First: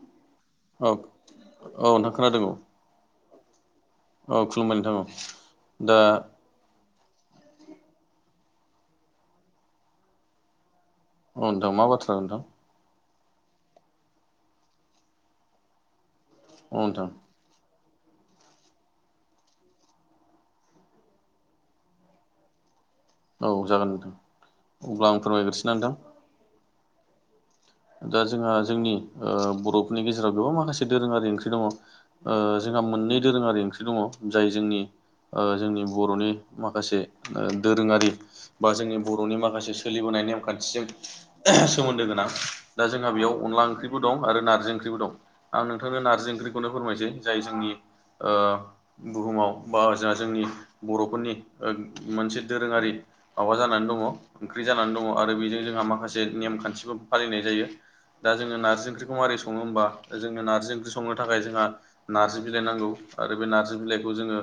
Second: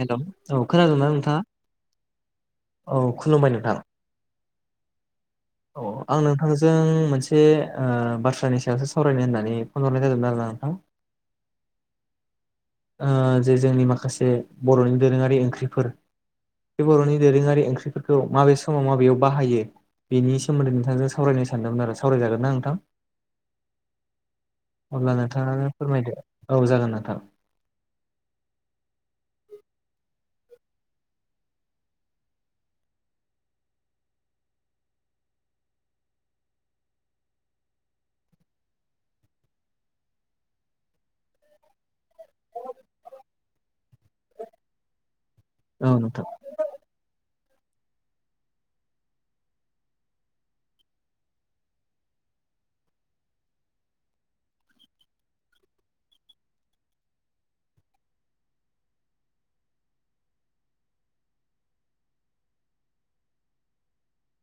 हेल' औ खोनादोंना नोंथाङा? औ नोंथां खोनादों [inaudible] औ खुलुमबाय नोंथां। औ खुलुमबाय नोंथां औ। औ आं नोंथांनो नोंथांजों मोनसे ओ बाथ्रानि सायावसो सावरायनो होननानै फन हरनाय जादोंमोन आरोना नोंथां। अ नोंथां मा बाथ्रा नोंथां? ओ जे जोंनि माखासे बर'नि दोरोङारि ओंख्रिफोर औ बे नोंथां बर'नि दोरोङारि ओंख्रिफोरखौ माबे समाव माबेयाव बाहायो बेनि सोमोन्दै नोंथांजों सावरायनो सानदोंमोन आरो। सावरायजागोन ना नोंथां? औ जागोन नोंथां [inaudible] अब्ला आं फोरमायग्रोसै नोंथाङानो ना नोंथां फोरमायदो। औ जागोन नोंथां। दा जोंहा जोंनि ओ बर'फोरनि गेजेराव बेयावा माखासे दोरोङारि ओंख्रि दङ। ओ जोंहा मोननै दोरोङारि ओंख्रि दङ जाय जोंनि ओ जोंनि बर'नि माखासे ओ दोरोङारि बा जोंनि बर'नि माखासे सोलिबोनाय नेमखान्थिजों ओहो सोमोन्दो गोनां। दा जोंहा बेयाव अनला ओंख्रिबो दं आरो नारजि ओंख्रिबो दं। आं औ नोंथांनो नोंथां नारजि ओंख्रिखौनो फोरमायसै। जाय जोंनि ओ बुहुमाव बा जोंहा जोंनि बर'फोरनि ओ मोनसे दोरोङारि माबा जानानै दङ ओंख्रि जानानै दङ आरो बेजों जोंहा माखासे नेम खान्थिबो फालिनाय जायो। दा जोङो नारजि ओंख्रिखौ मारोरै सङो होमबा जोङो नारजि ओंख्रि संनो थाखाय जोंहा नार्जि बिलाइ नांगौ आरो बे नार्जि बिलाइखौ जोङो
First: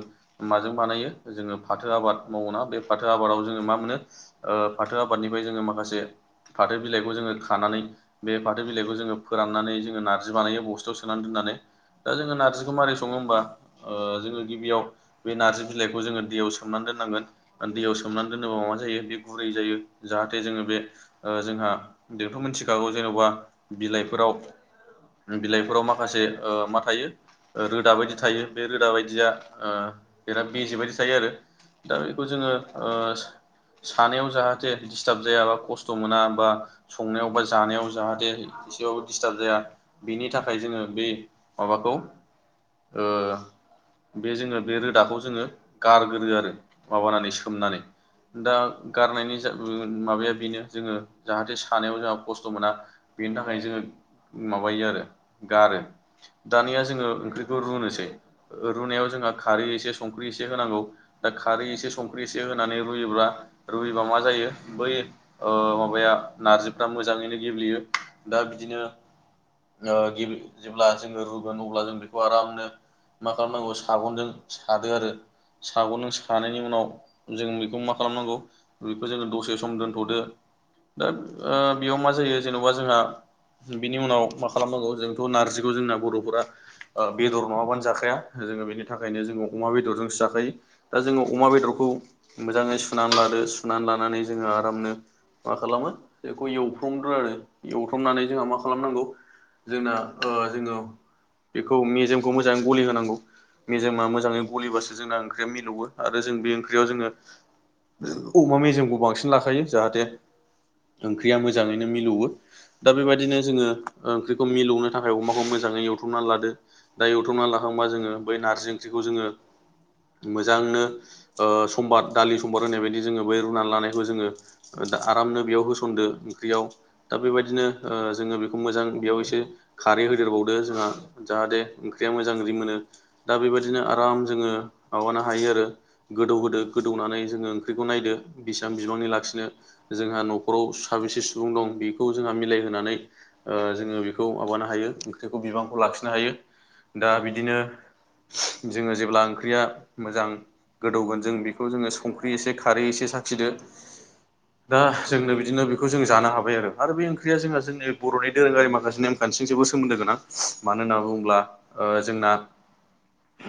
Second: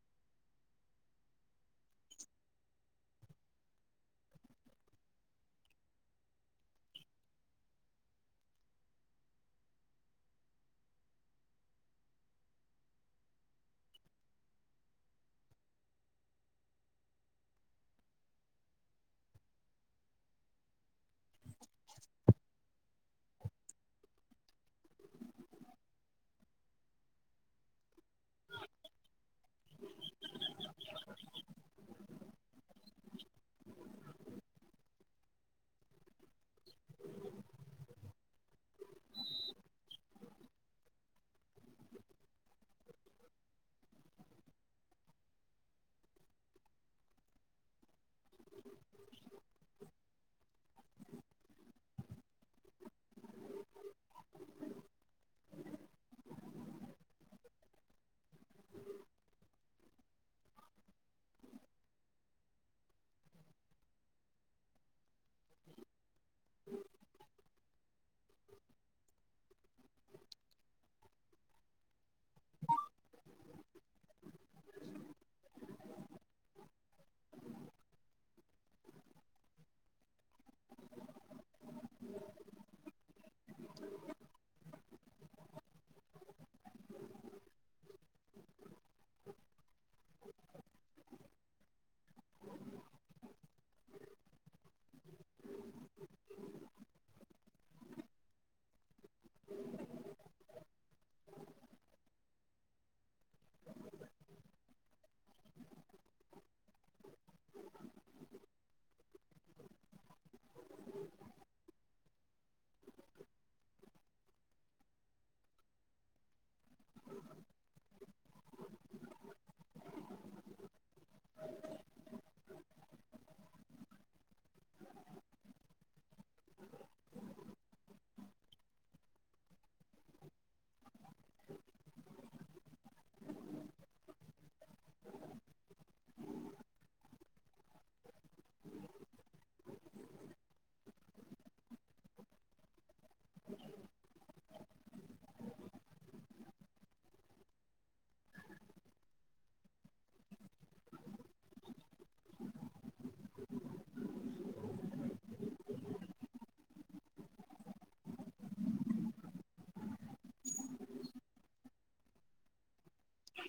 माजों बानायो जोङो फाथो आबाद मावा बे फाथो आबादाव जोङो मा मोनो ओ फाथो आबादनिफ्राय जोङो माखासे फाथो बिलाइखौ जोङो खानानै बे फाथो बिलाइखौ जोङो फोराननानै जोङो नारजि बानायो बस्थायाव सोनानै दोननानै। दा जोङो नारजिखौ मारै सङो होमबा ओ जोङो गिबियाव बे नारजि बिलाइखौ जोङो दैयाव सोमनानै दोननांगोन। दैयाव सोमनानै दोनोबा मा जायो बे गुरै जायो जाहाथे जोङो बे जोंहा बेखौ मिनथिखागौ जेन'बा बिलाइफोराव बिलाइफोराव माखासे ओ मा थायो रोदा बायदि थायो बे रोदा बायदिया ओ बिराद बेसेे बायदि थायो आरो। दा बेखौ जोङो ओ सानायाव जाहाथे डिस्टाब जाया बा खस्थ' मोना बा संनायाव बा जानायाव जाहाथे एसेबाबो डिस्टार्ब जाया बिनि थाखाय जोङो बे माबाखौ ओ बे जोङो बे रोदाखौ जोङो गारगोरो आरो माबानानै सोमनानै। दा गारनायनि जा माबाया बेनो जोङो जाहाथे सानायाव जोंहा खस्थ' मोना। बेनि थाखाय जोङो माबायो आरो गारो। दानिया जोङो ओंख्रिखौ रुनोसै रुनायाव जोंहा खारै एसे संख्रि एसे होनांगौ। दा खारै एसे संख्रि एसे होनानै रुयोबा, रुयोबा मा जायो बै ओ माबाया नारजिफ्रा मोजाङैनो गेब्लेयो दा बिदिनो ओ गेब्ले जेब्ला जोङो रुगोन अब्ला जों बेखौ आरामनो। मा खालामनांगौ सागंजों सादो आरो। साग' नों सानायनि उनाव जों बेखौ मा खालामनांगौ बेखौ जोङो दसे सम दोनथ'दो दा ओ बेयाव मा जायो जेनेबा जोंहा बिनि उनाव मा खालामनांगौ जोंथ' नारजिखौ जोंना बर'फोरा आ बेदर नङाबानो जाखाया जोङो बेनि थाखायनो जोङो अमा बेदरजोंसो जाखायो। दा जोङो अमा बेदरखौ मोजाङै सुनानै लादो। सुनानै लानानै जोङो आरामनो मा खालामो बेखौ एवथ्रमग्रोनानै एवथ्र'मनानै जोंहा मा खालामनांगौ जोंना जोङो बेखौ मेजेमखौ मोजाङै गलि होनांगौ। मेजेमा मोजाङै गलिबासो जोंना ओंख्रिया मिलौवो आरो जों बे ओंख्रियाव जोङो अमा मेजेमखौ बांसिन लाखायो जाहाथे ओंख्रिया मोजाङैनो मिलौवो। दा बेबायदिनो जोङो ओंख्रिखौ मिलौनो थाखाय अमाखौ मोजाङै एवथ्रमना लादो। दायो एवथ्रमना लाखांबा जोङो बै नारजि ओंख्रिखौ जोङो मोजांनो ओ सम्बार दालि सम्बार होनाय बायदि जोङो बै रुनानै लानायखौ जोङो दा आरामनो बेयाव होसनदो ओंख्रियाव। दा बेबायदिनो जोङो बेखौ मोजां बेयाव एसे खारै होदेरबावदो जोंहा जाहाथे ओंख्रिया मोजां रिमोनो। दा बेबायदिनो आराम जोङो माबानो हायो आरो। गोदौहोदो गोदौनानै जोङो ओंख्रिखौ नायदो बेसबां बिबांनि लाखिनो। जोंहा न'खराव साबेसे सुबुं दं बे खौ जोंहा मिलायहोनानै जोङो बेखौ माबानो हायो ओंख्रिखौ बिबांखौ लाखिनो हायो। दा बिदिनो जोङो जेब्ला ओंख्रिया मोजां गोदौगोन जों बेखौ जोङो संख्रि एसे खारै एसे साखिदो। दा जोंनो बिदिनो बेखौ जों जानो हाबाय आरो। आरो बे ओंख्रिया जोंहा जोंनि बर'नि दोरोङारि माखासे नेमखान्थिजोंबो सोमोन्दो गोनां। मानो होनना बुङोब्ला ओ जोंना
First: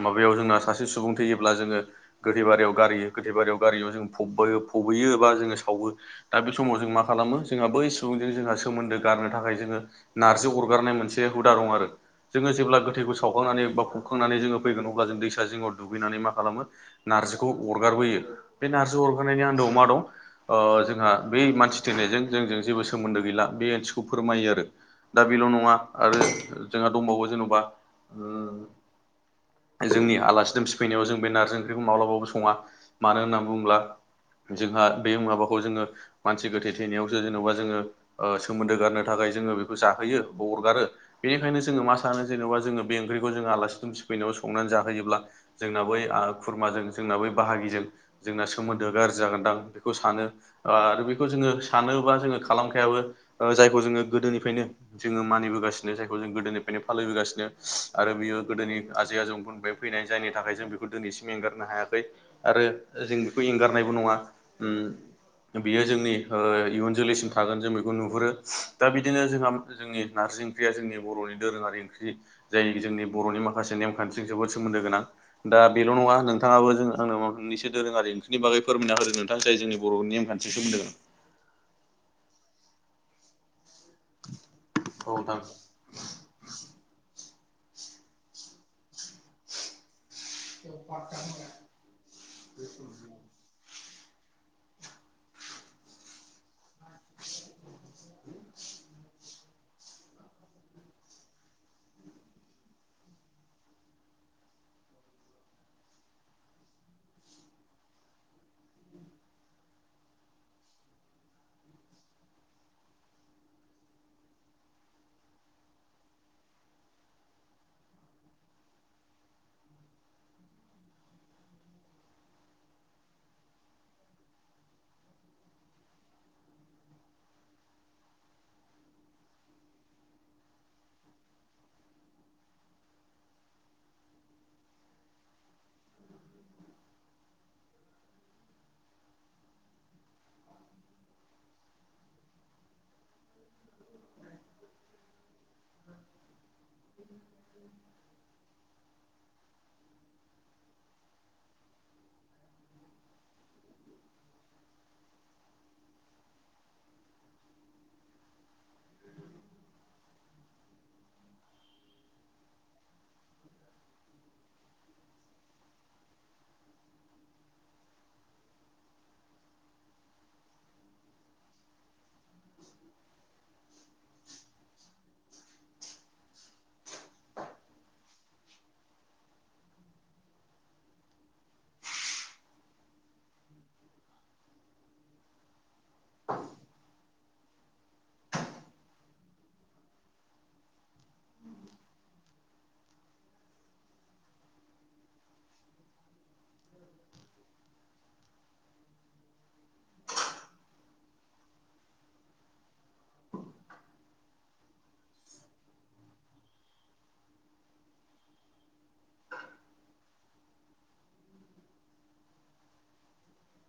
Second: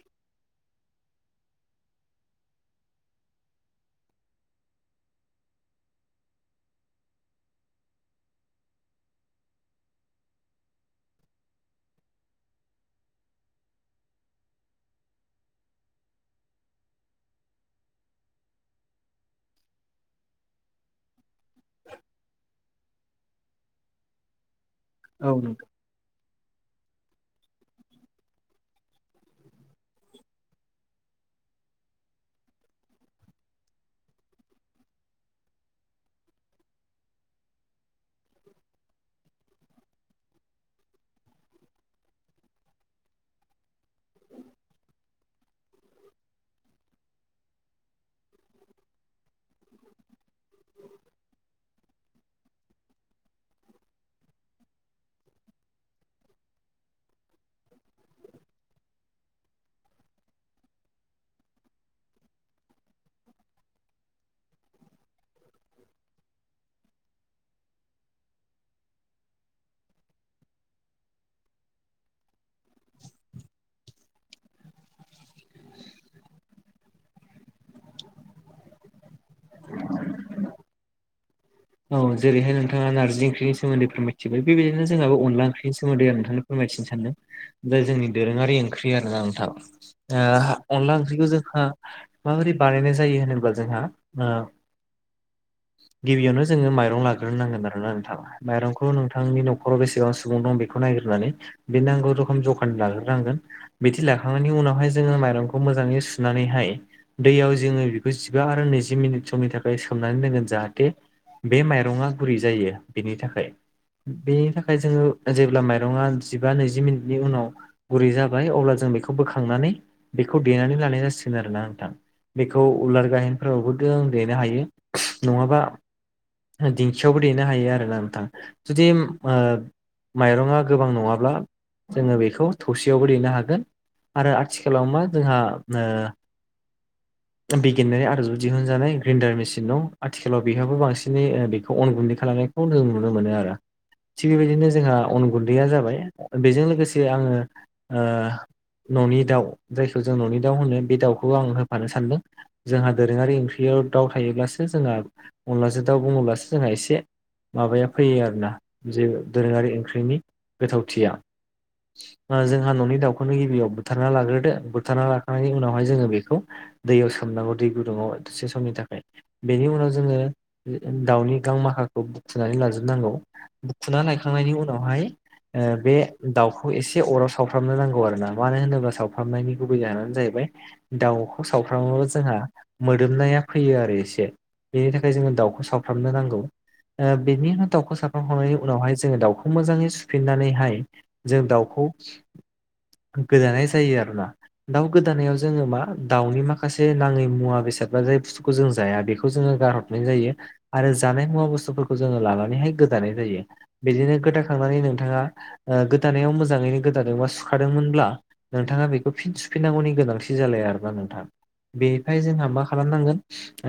माबायाव जोंना सासे सुबुं थैयोब्ला जोङो गोथै बारियाव गारियो गोथै बारियाव गारियाव जों फबो फबैयो बा जोङो सावो। दा बे समाव जों मा खालामो जोंहा बै सुबुंजों जोंहा सोमोन्दो गारनो थाखाय जोङो नारजि अरगारनाय मोनसे हुदा दं आरो। जोङो जेब्ला गोथैखौ सावखांनानै बा खुखांनानै जोङो फैगोन अब्ला जों दैसा जिङआव दुगैनानै मा खालामो नार्जिखौ अरगारबोयो। बे नार्जि अरगारनायनि आन्दोआव मा दं? ओ जोंहा बै मानसि थैनायजों जोंजों जेबो सोमोन्दो गैला बे ओंथिखौ फोरमायो आरो। दा औ बेल' नोंथां नङा आरो जोंहा दंबावो जेन'बा ओ जोंनि आलासि दुमसि फैनायाव जों बे नारजि ओंख्रिखौ माब्लाबाबो सङा। मानो होनना बुङोब्ला जोंहा बे माबाखौ जोङो मानसि गोथै थैनायावसो जेन'बा जोङो ओ सोमोन्दो गारनो थाखाय जोङो बेखौ जाहोयो बा अरगारो। बेनिखायनो जोङो मा सानो जेनेबा जोङो बे ओंख्रिखौ जोङो आलासि दुमसि फैनायाव संनानै जाहोयोब्ला जोंना बै ओ खुरमाजों जोंना बै बाहागिजों जोंना सोमोन्दोआ गाज्रि जागोनदां बेखौ सानो आरो बेखौ जोङो सानो बा जोङो खालामखायाबो ओ जायखौ जोङो गोदोनिफ्रायनो जोङो मानिबोगासिनो जायखौ जों गोदोनिफ्रायनो फालिबोगासिनो आरो बियो गोदोनि आजै आजौमोननिफ्राय फैनाय जायनि थाखाय जों बेखौ दिनैसिम एंगारनो हायाखै। आरो जों बेखौ एंगारनायबो नङा। ओम बेयो जोंनि इयुन जोलैसिम थागोन जों बेखौ नुहुरो। दा बिदिनो जोंहा जोंनि नारजि ओंख्रिया जोंनि बर'नि दोरोङारि ओंख्रि जाय जोंनि बर'नि माखासे नेमखान्थिजों जोबोद सोमोन्दो गोनां। दा बेल' नङा नोथाङाबो ओ आंनो मोननैसो दोरोङारि ओंख्रिनि बागै फोमायना होदो नोंथां जाय जोंनि बर'नि नेमखान्थिजों सोमोन्दो दं। औ जेरैहाय नोंथाङा नारजि ओंख्रिनि सोमोन्दै फोरमायथिबाय। बेबायदिनो जोंहा औ नोंथां अनला ओंख्रिनि सोमोन्दै आं नोंथांनो फोरमायथिनो सानदों। बे जोंनि दोरोङारि ओंख्रि आरोना नोंथां। ओ अनला ओंख्रिखौ जोंहा माबोरै बानायनाय जायो होनोब्ला जोंहा ओ गिबियावनो जोङो माइरं लाग्रोनांगोन आरोना नोंथां, माइरंखौ नोंथां नि न'खराव बेसेबां सुबुं दं बेखौ नायग्रोनानै बे नांगौ रोखोम जखानि लाग्रोनांगोन। बिदि लाखांनायनि उनावहाय जोङो माइरंखौ मोजाङै सुनानैहाय दैयाव जोङो बेखौ जिबा आरो नैजि मिनिट समनि थाखाय सोमनानै दोनगोन जाहाथे बे माइरङा गुरै जायो बेनि थाखाय। बेनि थाखाय जोङो जेब्ला माइरङा जिबा नैजि मिनिटनि उनाव गुरै जाबाय अब्ला जों बेखौ बोखांनानै बेखौ देनानै लानाय जासिगोन आरोना नोंथां। बेखौ उलार गायेनफोरावबो जों देनो हायो नङाबा दिंखियावबो देनो हायो आरोना नोंथां। जुदि ओ माइरङा गोबां नङाब्ला जोङो बेखौ थौसियावबो देनो हागोन आरो आथिखालाव मा जोंहा ओ बिगियानारि आदबजों दिहुनजानाय ग्रेन्डार मेसिन दं, आथिखालाव बेहायबो बांसिन बेखौ अन गुन्दै खालामनायखौ जों नुनो मोनो आरो। थिग बेबायदिनो जोंहा अन गुन्दैया जाबाय। बेजों लोगोसे आङो ओ न'नि दाउ जायखौ जों न'नि दाउ होनो बे दाउखौ आं होफानो सानदों। जोंहा दोरोङारि ओंख्रियाव दाउ थायोब्लासो जोंहा अनलाजों दाउ बुङोब्लासो जोंहा एसे माबाया फैयो आरो ना जे दोरोङारि ओंख्रिनि गोथावथिया। दा जोंहा न'नि दाउखौनो गिबियाव बुथारना लाग्रोदो। बुथारना लाखांनायनि उनावहाय जोङो बेखौ दैयाव सोमनांगौ दै गुदुङाव दसे समनि थाखाय। बेनि उनाव जोङो दाउनि गां माखाखौ बुखुनानै लाजोबनांगौ। बुखुना लायखांनायनि उनावहाय ओ बे दाउखौ एसे अराव सावफ्रामनो नांगौ आरोना, मानो होनोब्ला सावफ्रामनायनि गुबै जाहोनानो जाहैबाय दाउखौ सावफ्रामोबा जोंहा मोदोमनाया फैयो आरो एसे। बेनि थाखाय जों दाउखौ सावफ्रामनो नांगौ। ओ बेनि उनाव दाउखौ हांनायनि उनावहाय जोङो दाउखौ मोजाङै सुफिननानैहाय जों दाउखौ गोदानाय जायो आरोना दाउ गोदानायाव जोङो मा दाउनि माखासे नाङै मुवा बेसाद बा जाय जों जाया बेखौ जो गार [unintelligible] जायो आरो जानाय मुवा बुस्थुफोरखौ जोङो लानानैहाय गोदानाय जायो बिदिनो गोदाखांनानै नोंथाङा ओ गोदानायाव मोजाङैनो गोदादों बा सुखादोंमोनब्ला नोंथाङा बेखौ फिन सुफिननांगौनि गोनांथि जालाया आरोना नोंथां। बेनिफ्राय जोंहा मा खालामनांगोन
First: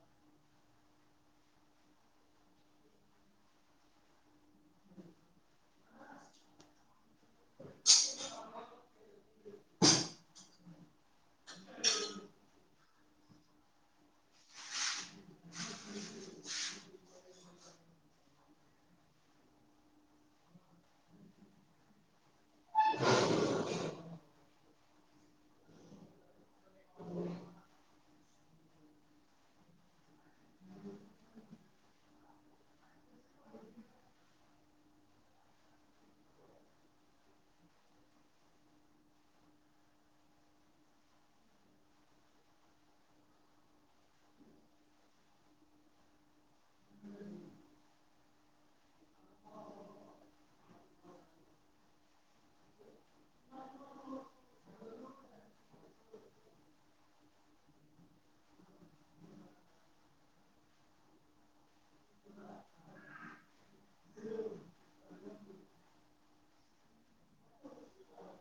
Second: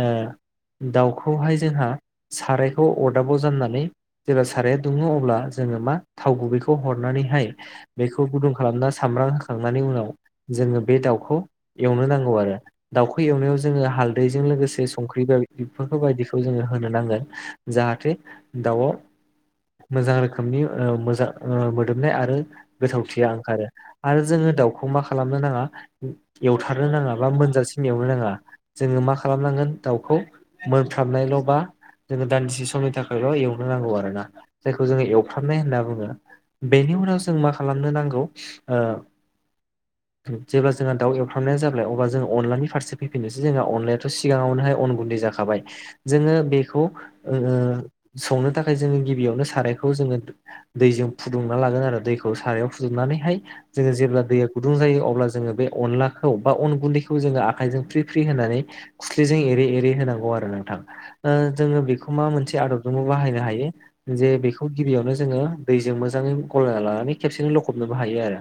ओ दाउखौहाय जोंहा सारायखौ अरदाबाव जाननानै जेब्ला साराया दुङो अब्ला जोङो मा थाव गुबैखौ हरनानैहाय बेखौ गुदुं खालामना सामब्राम होखांनानै उनाव जोङो बे दाउखौ एवनो नांगौ आरो। दाउखो एवनायाव जोङो हालदैजों लोगोसे संख्रि [unintelligible] जोङो होनो नांगोन जाहाथे दाउआव मोजां रोखोमनि ओ मोजां ओ मोदोमनाय आरो गोथावथिया ओंखारो आरो जोङो दाउखौ मा खालामनो नाङा एवथारनो नाङा बा मोनजासिन एवनो नाङा जोङो मा खालामनांगोन दाउखौ मोनफ्राबनायल' बा जोङो दान्दिसे समनि थाखायल' एवनो नांगौ आरो ना जायखौ जोङो एवफ्रामनाय होनना बुङो। बेनि उनाव जों मा खालामनो नांगौ ओ जेब्ला जोंहा दाउ एवफ्रामनाय जाबाय अब्ला जों अनलानि फारसे फैफिनोसै जोंहा अननायायाथ' सिगाङावनोहाय अन गुन्दै [unintelligible] हाबाय जोङो बेखौ संनो थाखाय जोङो गिबियावनो सारायखौ जोङो दैजों फुदुंना लागोन आरो दैखौ सारायाव फुदुंनानैहाय जोङो जेब्ला दैया गुदुं जायो अब्ला जोङो बे अनलाखौ बा अन गुन्दैखौ जोङो आखाइजों फ्रि फ्रि होनानै खुस्लिजों एरै एरै होनांगौ आरो नोंथां। जोङो बेखौ मा मोनसे आदबजों बाहायनो हायो जे बेखौ गिबियावनो जोङो दैजों मोजाङै गलना लानानै खेबसेनो लखबनोबो हायो आरो।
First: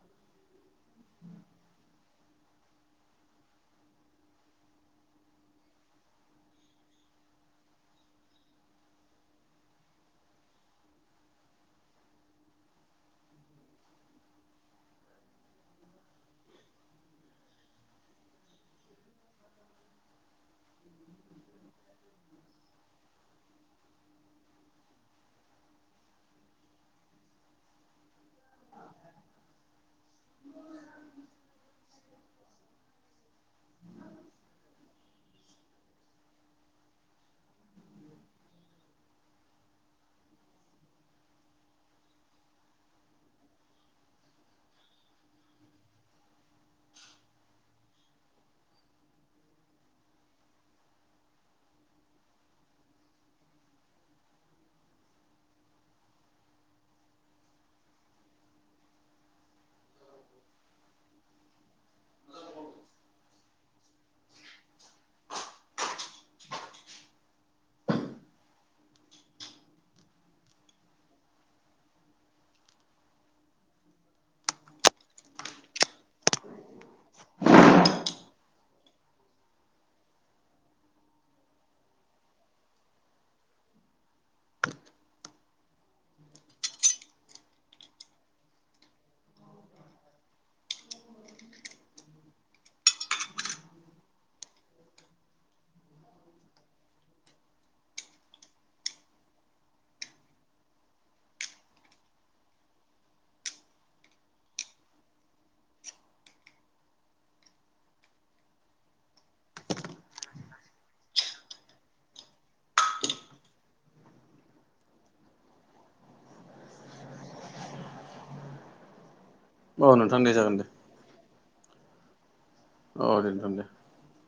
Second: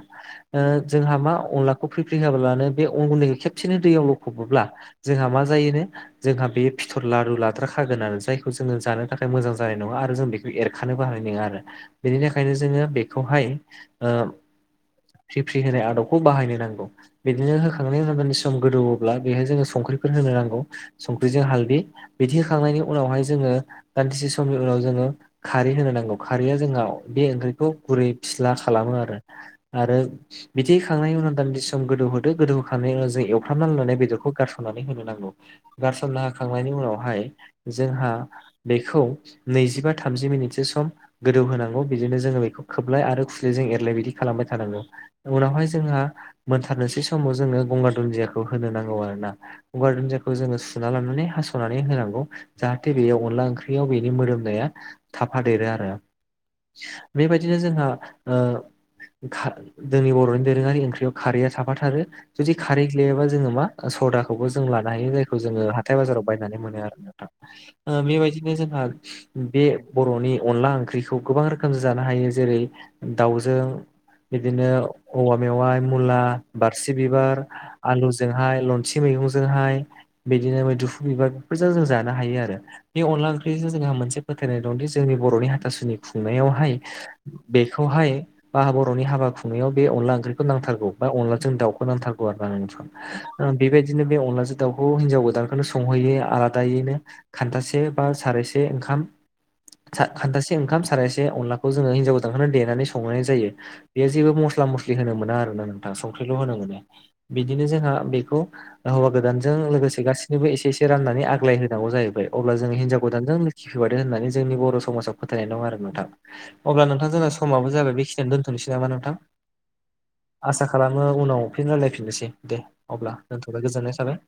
ओ जोंहा मा अनलाखौ फ्रिफ्रि होआब्लानो बे अंगुन्दैखौ खेबसेनो दैयाव लखबब्ला जोंहा मा जायोनो जोंहा बे फिथर लारु लाद्रााखागोन आरो जायखौ जोङो जानो थाखाय मोजां जानाय नङा आरो जों बेखौ एरखानोबो हानाय नङा आरो। बेनि थाखायनो जोङो बेखौहाय ओ फिफ्रि होनाय आदबखौ बाहायनो नांगौ। बिदिनो होखांनायनि उनि सम गोदौवोब्ला बेहाय जोङो संख्रिफोर होनो नांगौ संख्रिजों हाल बिदि होखांनायनि उनावहाय जोङो दान्दिसे समनि उनाव जोङो खारै होनो नांगौ खारैया [unintelligible] बे ओंख्रिखौ गुरै फिस्ला खालामो आरो आरो बिदि होखांनायनि उनाव दान्दि सम गोदौ होदो गोदौ होखांनायनि उनाव जों एवथाबनानै लुनाय बेदरखौ गारस'नानै होनो नांगौ। गारसनना होखांनायनि उनावहाय जोंहा बेखौ नैजिबा थामजि मिनिटसो सम गोदौ होनांगौ बिदिनो जोङो बेखौ खोबलाय आरो [unintelligible] एरलाय बिदि खालामबाय थानांगौ उनावहाय जोंहा मोनथारनोसै समाव जोङो गंगार दुन्दियाखौ होनो नांगौ आरो ना गंगार दुन्दियाखौ जोङो सुना लानानै हास'नानै होनांगौ जाहाथे बेयाव अनला ओंख्रियाव बेनि मोदोमनाया थाफादेरो आरो बेबायदिनो जोंहा ओ खा जोंनि बर'नि दोरोङारि ओंख्रियाव खारैया साफाथारो जुदि खारै [unintelligible] जोङो मा सदाखौबो जों लानो हायो जायखौ जोङो हाथाय बाजाराव बायनानै मोनो आरो नोंथां बेबायदिनो जोंहा बे बर'नि अनला ओंख्रिखौ गोबां रोखोमजों जानो हायो जेरै दाउजों बिदिनो औवा मेवाइ मुला बारसि बिबार आलु ज हाय लन्थि मैगंजोंहाय बिदिनो मैदुफु बिबारफोरजों जों जानो हायो आरो बे अनला ओंख्रिजों जोंहा मोनसे फोथायनाय दंदि जोंनि बर'नि हाथासुनि खुंनायावहाय बेखौहाय बा बर'नि हाबा खुंनायाव बे अनला ओंख्रिखौ नांथारौ बा अनलाजों दाउखौ नांथारगौ आरो आं नोंथां। बेबायदिनो बे अनलाजों दाउखौ हिनजाव गोदानखौनो सं संहैयो आलादायैनो खान्थासे बा सारायसे ओंखाम खान्थासे ओंखाम सारायसे अनलाखौ जोङो हिन्जाव गोजानखौनो देनानै संनाय जायो। बे जेबो मस्ला मस्लि होनो मोना आरो ना नोंथां संख्रिल' होनो मोनो बिदिनो जोंहा बेखौ हौवा गोदानजों लोगोसे गासिनोबो एसे एसे राननानै आग्लाय होनांगौ जाहैबाय अब्ला जों हिनजाव गोदानजों लोखि फैबादों होन्नानै जोंनि बर' समाजाव फोथायनाय दं आरो नोंथां अब्ला नोंथां जोंना समाबो जाबाय बेखिनियाव दोन्थ'नोसै नामा नोंथां? औ नोंथां दे जागोन दे आसा खालामो उनाव फिन रायलायफिननोसै दे औ अब्ला दे नोंथां दे दोनथ'बाय गोजोननाय थाबाय।